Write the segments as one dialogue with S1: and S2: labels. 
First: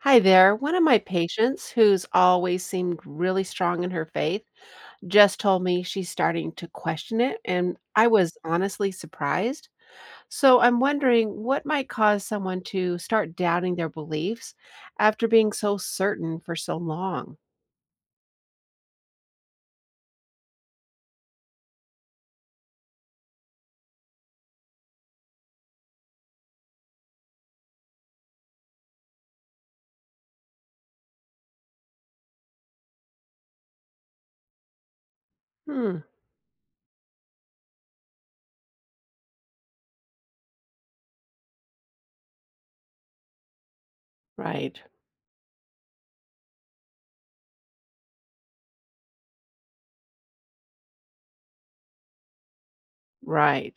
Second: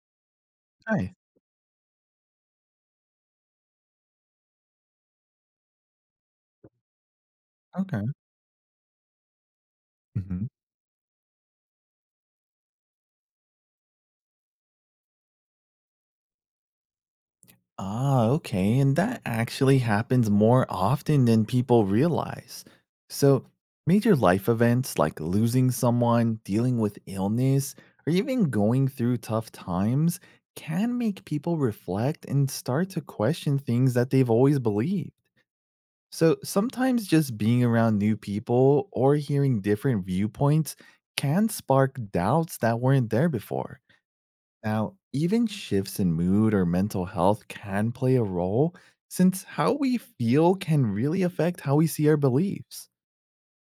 S1: Hi there. One of my
S2: Nice.
S1: patients, who's always seemed really strong in her faith, just told me she's starting to question it, and
S2: Okay.
S1: I was honestly surprised.
S2: Mhm.
S1: So I'm wondering what might cause someone to start doubting their beliefs after being so certain for so long?
S2: Okay. And that actually happens more often than people realize. So, major life events like losing someone, dealing with illness, or even going through tough times can make people reflect and start to question things that they've always believed.
S1: Hmm,
S2: So, sometimes just being around new people or hearing different viewpoints can spark doubts that weren't there before.
S1: right,
S2: Now, even shifts in mood or mental health can play a role since how we feel can really affect how we see our beliefs.
S1: right.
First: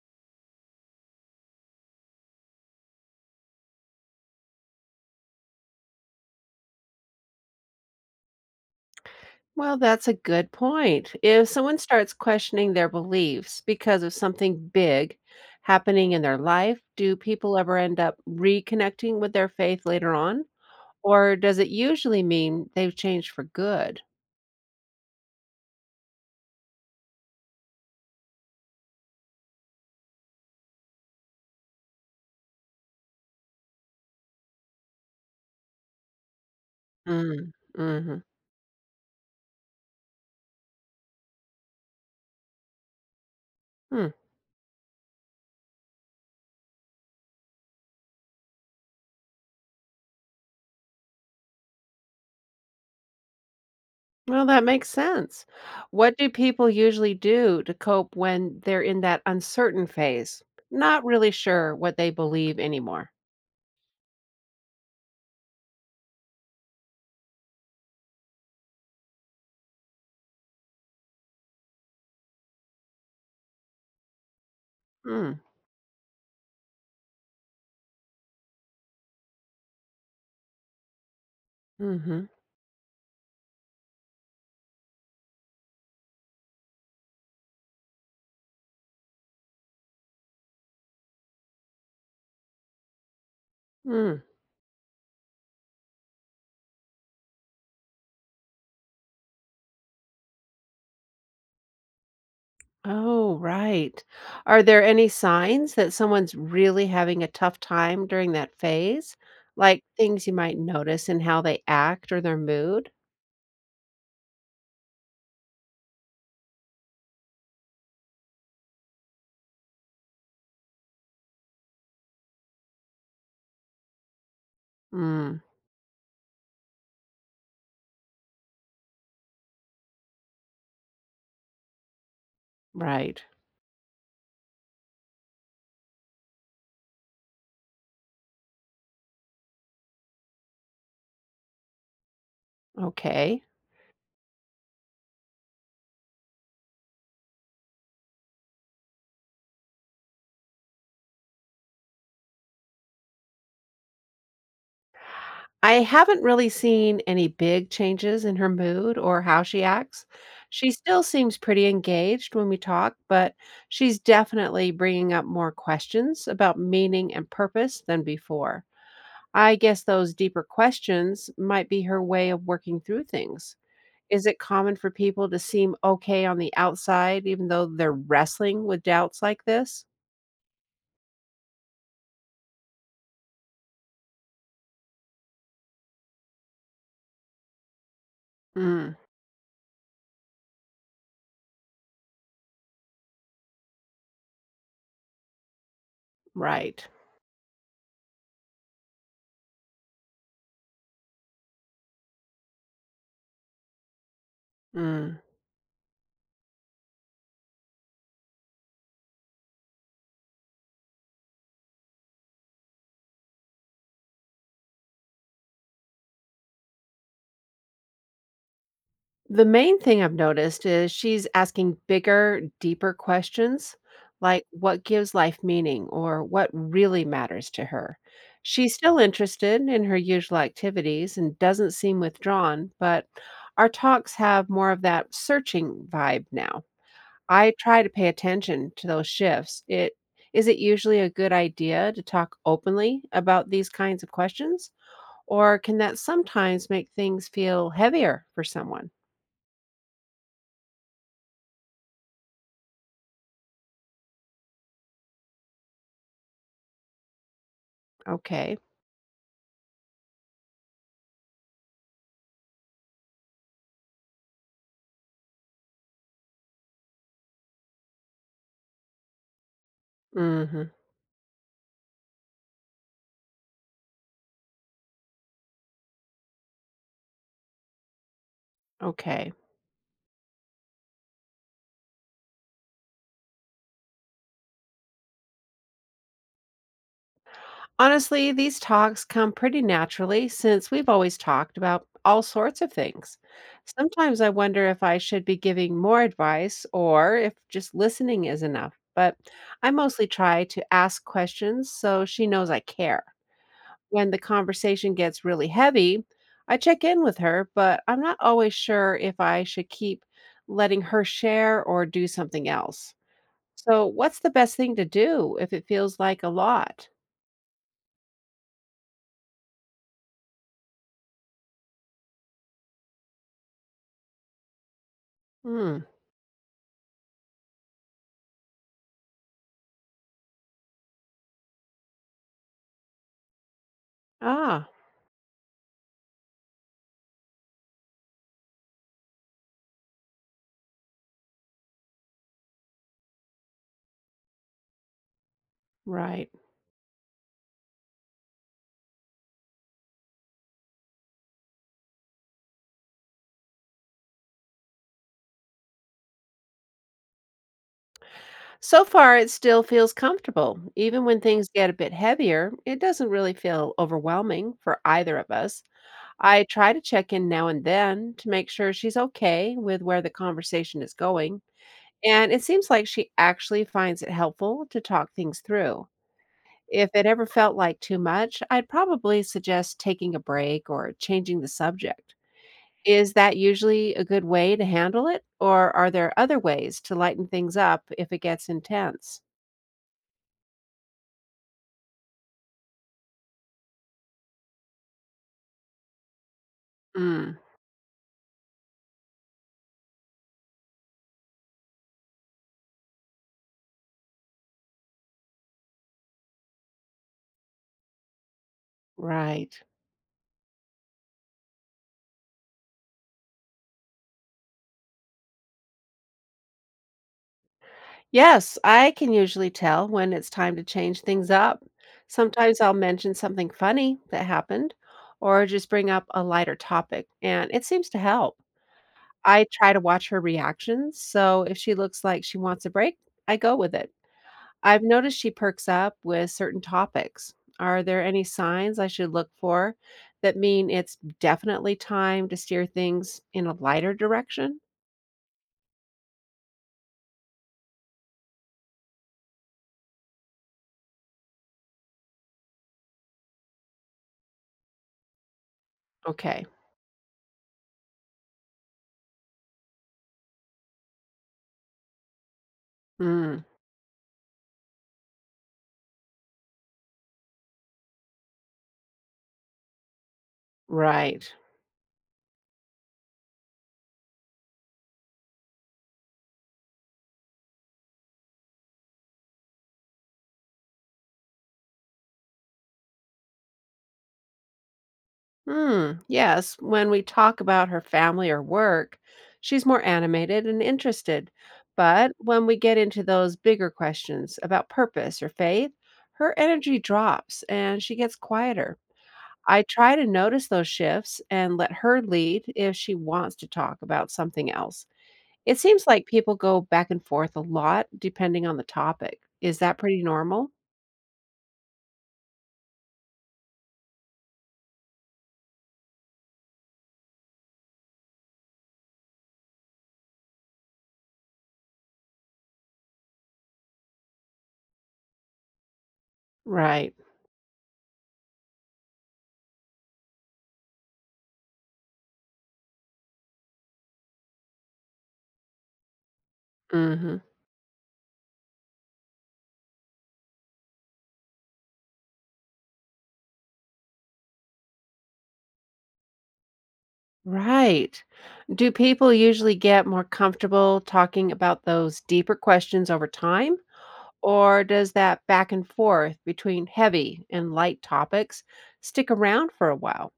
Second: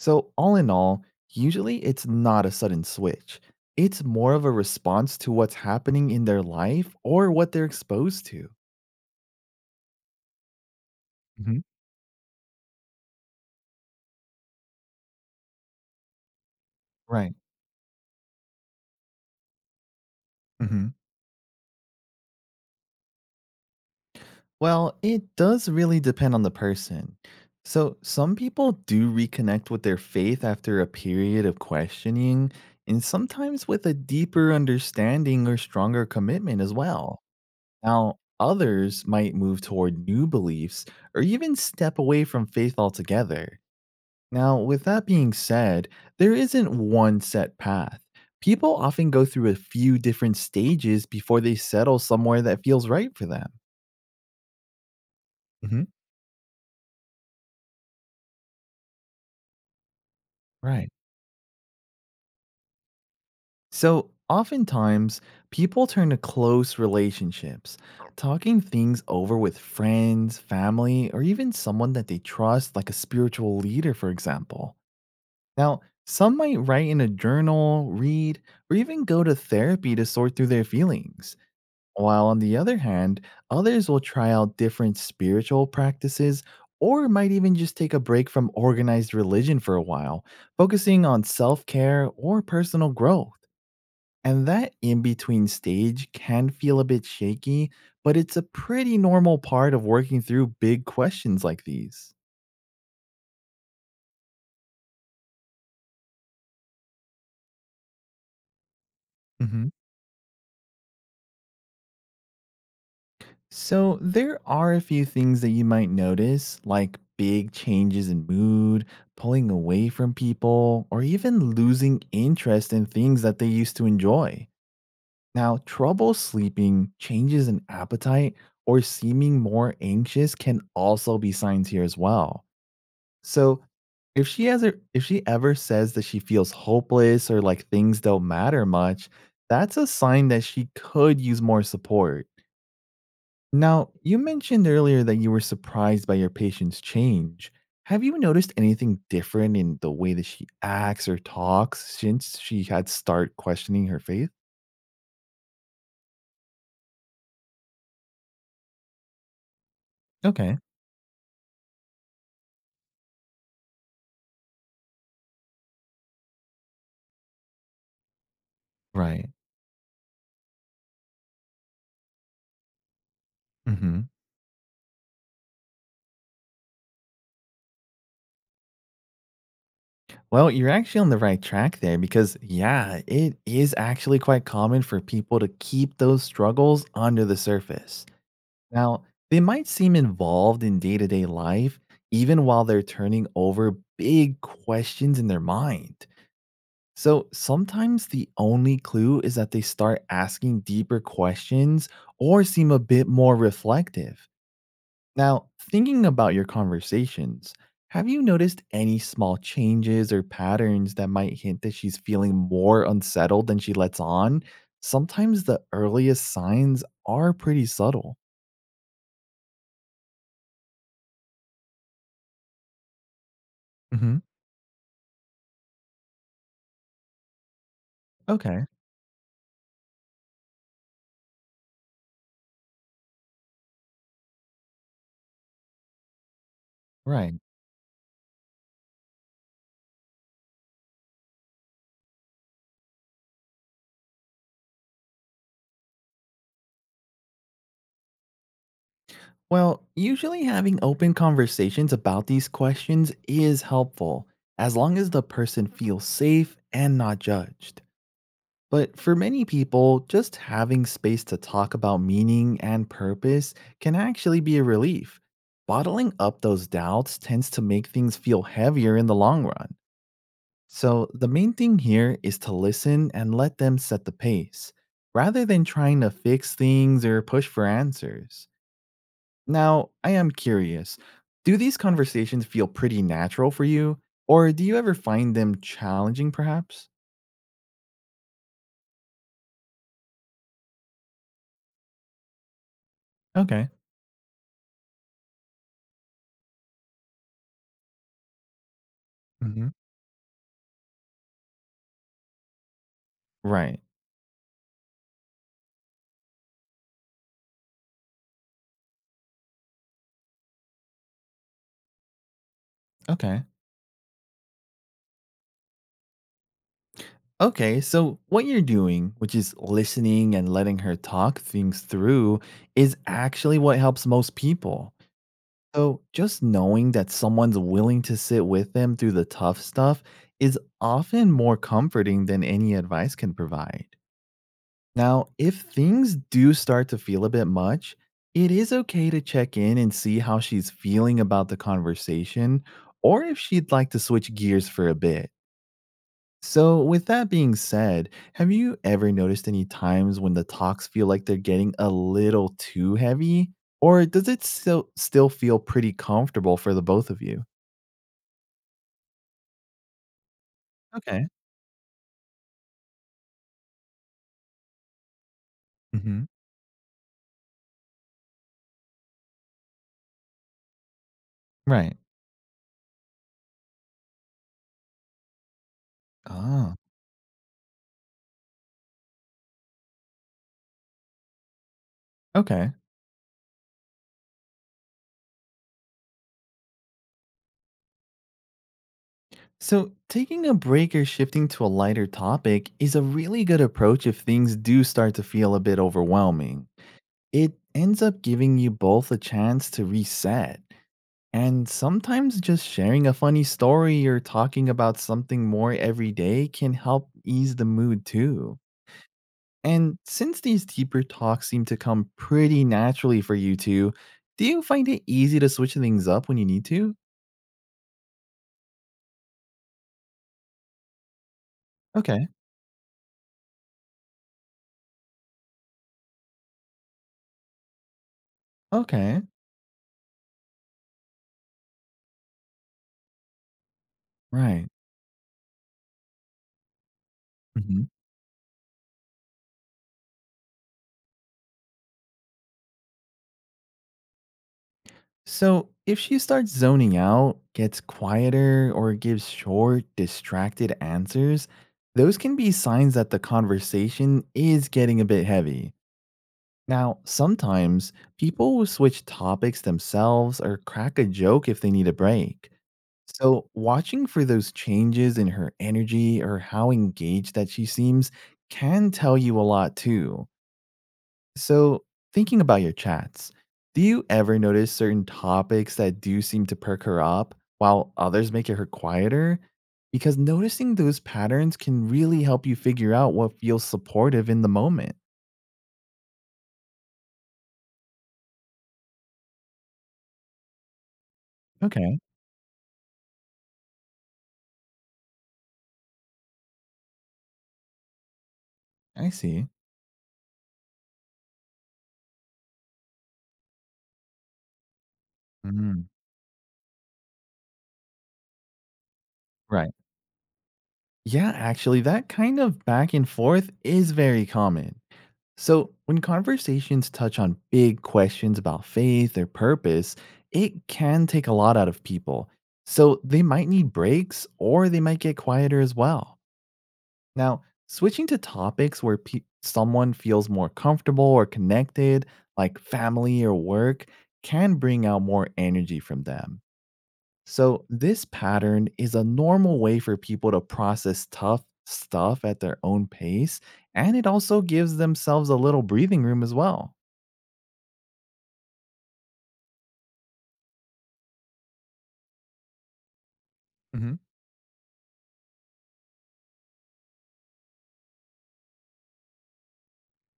S2: So, all in all, usually it's not a sudden switch. It's more of a response to what's happening in their life or what they're exposed to.
S1: Well, that's a good point. If
S2: hmm
S1: someone starts questioning their beliefs because of something big happening in their life, do
S2: Right.
S1: people ever end up reconnecting with their faith later on?
S2: Mhm.
S1: Or does it usually mean they've changed for good?
S2: Well, it does really depend on the person. So, some people do reconnect with their faith after a period of questioning, and sometimes with a deeper understanding or stronger commitment as well.
S1: Mm,
S2: Now,
S1: mhm,
S2: others might move toward new beliefs or even step away from faith altogether.
S1: hmm
S2: Now, with that being said, there isn't one set path. People often go through a few different stages before they settle somewhere that feels right for them.
S1: Well, that makes sense.
S2: hmm
S1: What do people usually do to cope when they're in that uncertain phase,
S2: Right.
S1: not really sure what they believe anymore?
S2: So, oftentimes, people turn to close relationships, talking things over with friends, family, or even someone that they trust, like a spiritual leader, for example.
S1: Mm,
S2: Now, some might write in a journal, read, or even go to therapy to sort through their feelings.
S1: mm-hmm,
S2: While on the other hand, others will try out different spiritual practices or might even just take a break from organized religion for a while, focusing on self care or personal growth.
S1: hmm.
S2: And that in between stage can feel a bit shaky, but it's a pretty normal part of working through big questions like these.
S1: Oh, right. Are there any signs that someone's really having a tough time during that phase?
S2: hmm
S1: Like things you might notice in how they act or their mood?
S2: So, there are a few things that you might notice, like big changes in mood, pulling away from people, or even losing interest in things that they used to enjoy.
S1: Mm,
S2: Now, trouble sleeping, changes in appetite, or seeming more anxious can also be signs here as well.
S1: right.
S2: So, if she ever says that she feels hopeless or like things don't matter much, that's a sign that she could use more support.
S1: Okay.
S2: Now, you mentioned earlier that you were surprised by your patient's change. Have you noticed anything different in the way that she acts or talks since she had start questioning her faith?
S1: I haven't really seen any big changes in her mood or how she acts.
S2: Okay.
S1: She still seems pretty engaged when we talk, but she's definitely bringing up more questions about meaning and purpose than before.
S2: Right.
S1: I guess those deeper questions might be her way of working through things.
S2: Mhm.
S1: Is it common for people to seem okay on the outside even though they're wrestling with doubts like this?
S2: Well, you're actually on the right track there because, yeah, it is actually quite common for people to keep those struggles under the surface.
S1: Mm,
S2: Now, they might seem involved in day to day life, even while they're turning over big questions in their mind.
S1: right.
S2: So sometimes the only clue is that they start asking deeper questions or seem a bit more reflective.
S1: Mm.
S2: Now, thinking about your conversations, have you noticed any small changes or patterns that might hint that she's feeling more unsettled than she lets on? Sometimes the earliest signs are pretty subtle.
S1: The main thing I've noticed is she's asking bigger, deeper questions
S2: hmm
S1: like what gives life meaning or what really matters to her.
S2: Okay,
S1: She's still interested in her usual activities and doesn't seem withdrawn, but our talks have more of that searching vibe now.
S2: right.
S1: I try to pay attention to those shifts. It Is it usually a good idea to talk openly about these kinds of questions or can that sometimes make things feel heavier for someone?
S2: Well, usually having open conversations about these questions is helpful, as long as the person feels safe and not judged.
S1: Okay.
S2: But for many people, just having space to talk about meaning and purpose can actually be a relief. Bottling up those doubts tends to make things feel heavier in the long run.
S1: Mhm.
S2: So the main thing here is to listen and let them set the pace, rather than trying to fix things or push for answers.
S1: Okay.
S2: Now, I am curious do these conversations feel pretty natural for you, or do you ever find them challenging, perhaps?
S1: Honestly, these talks come pretty naturally since we've always talked about all sorts of things.
S2: Okay.
S1: Sometimes I wonder if I should be giving more advice or if just listening is enough, but
S2: hmm
S1: I mostly try to ask questions so she knows I care.
S2: Right.
S1: When the conversation gets really heavy, I check in with her, but I'm not always sure if I should keep letting her share or do something else.
S2: Okay.
S1: So, what's the best thing to do if it feels like a lot?
S2: Okay, so what you're doing, which is listening and letting her talk things through, is actually what helps most people.
S1: Mm.
S2: So, just knowing that someone's willing to sit with them through the tough stuff is often more comforting than any advice can provide.
S1: Ah,
S2: Now, if things do start to feel a bit much, it is okay to check in and see how she's feeling about the conversation or if she'd like to switch gears for a bit.
S1: right.
S2: So, with that being said, have you ever noticed any times when the talks feel like they're getting a little too heavy? Or does it still feel pretty comfortable for the both of you?
S1: So far, it still feels comfortable. Even when
S2: Okay.
S1: things get a bit heavier, it doesn't really feel overwhelming for either of us.
S2: hmm
S1: I try to check in now and then to make sure she's okay with where the conversation is going.
S2: Right.
S1: And it seems like she actually finds it helpful to talk things through.
S2: Ah.
S1: If it ever felt like too much, I'd probably suggest taking a break or changing the subject.
S2: Okay.
S1: Is that usually a good way to handle it, or are there other ways to lighten things up if it gets intense?
S2: So, taking a break or shifting to a lighter topic is a really good approach if things do start to feel a bit overwhelming.
S1: Mm,
S2: It ends up giving you both a chance to reset. And sometimes just sharing a funny story or talking about something more every day can help ease the mood too.
S1: right.
S2: And since these deeper talks seem to come pretty naturally for you two, do you find it easy to switch things up when you need to?
S1: Yes, I can usually tell when it's time to change things up.
S2: Okay.
S1: Sometimes I'll mention something funny that happened or just bring up a lighter topic, and it seems to help.
S2: Okay.
S1: I try to watch her reactions, so if she looks like she wants a break, I go with it.
S2: Right.
S1: I've noticed she perks up with certain topics.
S2: hmm
S1: Are there any signs I should look for that mean it's definitely time to steer things in a lighter direction?
S2: So if she starts zoning out, gets quieter, or gives short, distracted answers, those can be signs that the conversation is getting a bit heavy.
S1: Okay.
S2: Now, sometimes people will switch topics themselves or crack a joke if they need a break.
S1: Mm,
S2: So, watching for those changes in her energy or how engaged that she seems can tell you a lot too.
S1: right.
S2: So, thinking about your chats, do you ever notice certain topics that do seem to perk her up while others make her quieter? Because noticing those patterns can really help you figure out what feels supportive in the moment.
S1: Hmm. Yes. When we talk about her family or work, she's more animated and interested.
S2: Okay,
S1: But when we get into those bigger questions about purpose or faith, her energy drops and she gets quieter.
S2: I see.
S1: I try to notice those shifts and let her lead if she wants to talk about something else. It seems
S2: Mhm.
S1: like people go back and forth a lot depending on the topic. Is
S2: Right.
S1: that pretty normal?
S2: Yeah, actually, that kind of back and forth is very common. So, when conversations touch on big questions about faith or purpose, it can take a lot out of people. So, they might need breaks or they might get quieter as well.
S1: Right.
S2: Now, switching to topics where someone feels more comfortable or connected, like family or work, can bring out more energy from them.
S1: hmm
S2: So, this pattern is a normal way for people to process tough stuff at their own pace, and it also gives themselves a little breathing room as well.
S1: Right. Do people usually get more comfortable talking about those deeper questions over time?
S2: hmm
S1: Or does that back and forth between heavy and light topics stick around for a while?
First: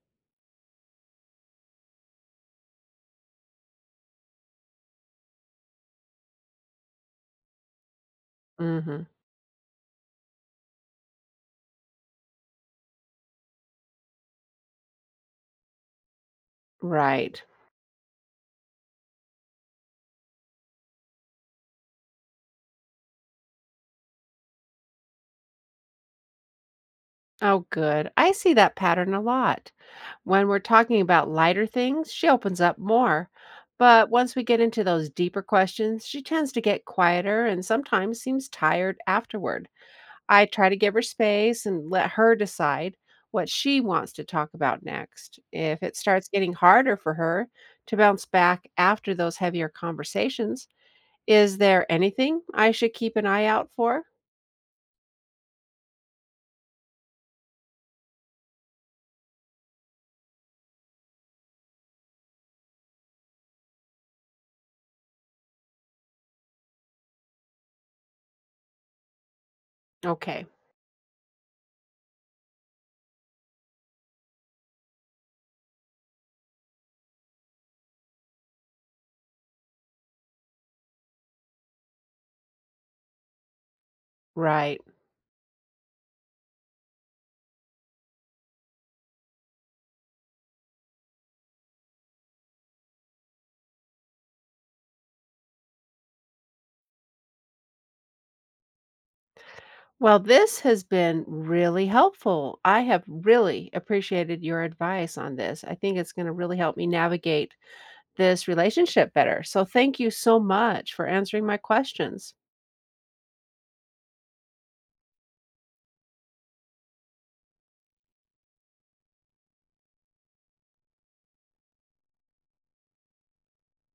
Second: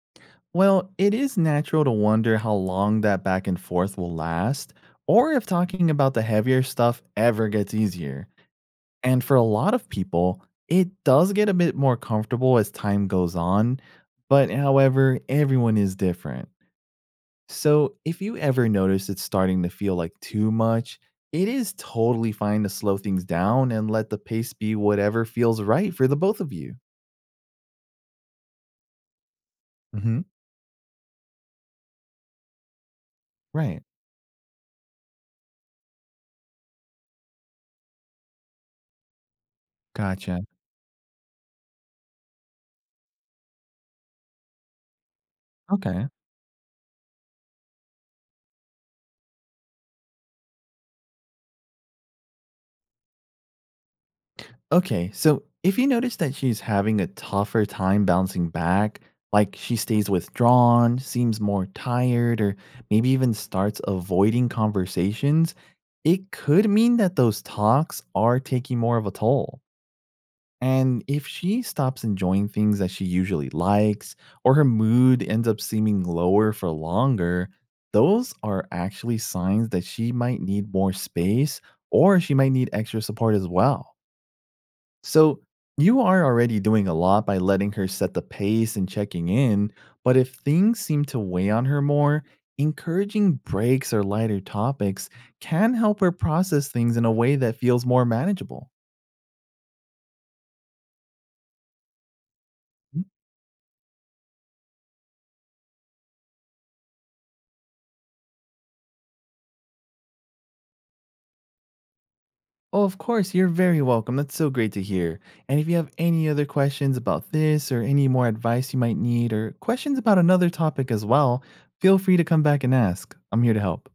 S2: Well, it is natural to wonder how long that back and forth will last, or if talking about the heavier stuff ever gets easier.
S1: hmm
S2: And for a lot of people, it does get a bit more comfortable as time goes on, but however, everyone is different.
S1: Right.
S2: So, if you ever notice it's starting to feel like too much, it is totally fine to slow things down and let the pace be whatever feels right for the both of you.
S1: Oh, good. I see that pattern a lot.
S2: hmm
S1: When we're talking about lighter things, she opens up more.
S2: Right.
S1: But once we get into those deeper questions, she tends to get quieter and sometimes seems tired afterward.
S2: Gotcha.
S1: I try to give her space and let her decide what she wants to talk about next. If it
S2: Okay.
S1: starts getting harder for her to bounce back after those heavier conversations, is there anything I should keep an eye out for?
S2: Okay. So, if you notice that she's having a tougher time bouncing back, like she stays withdrawn, seems more tired, or maybe even starts avoiding conversations, it could mean that those talks are taking more of a toll.
S1: Okay,
S2: And if she stops enjoying things that she usually likes, or her mood ends up seeming lower for longer, those are actually signs that she might need more space or she might need extra support as well.
S1: right.
S2: So you are already doing a lot by letting her set the pace and checking in, but if things seem to weigh on her more, encouraging breaks or lighter topics can help her process things in a way that feels more manageable.
S1: Well, this has been really helpful. I have really appreciated your advice on this. I think it's going to really help me navigate this relationship better. So, thank you so much for answering my questions.
S2: Oh, of course, you're very welcome. That's so great to hear. And if you have any other questions about this or any more advice you might need or questions about another topic as well, feel free to come back and ask. I'm here to help.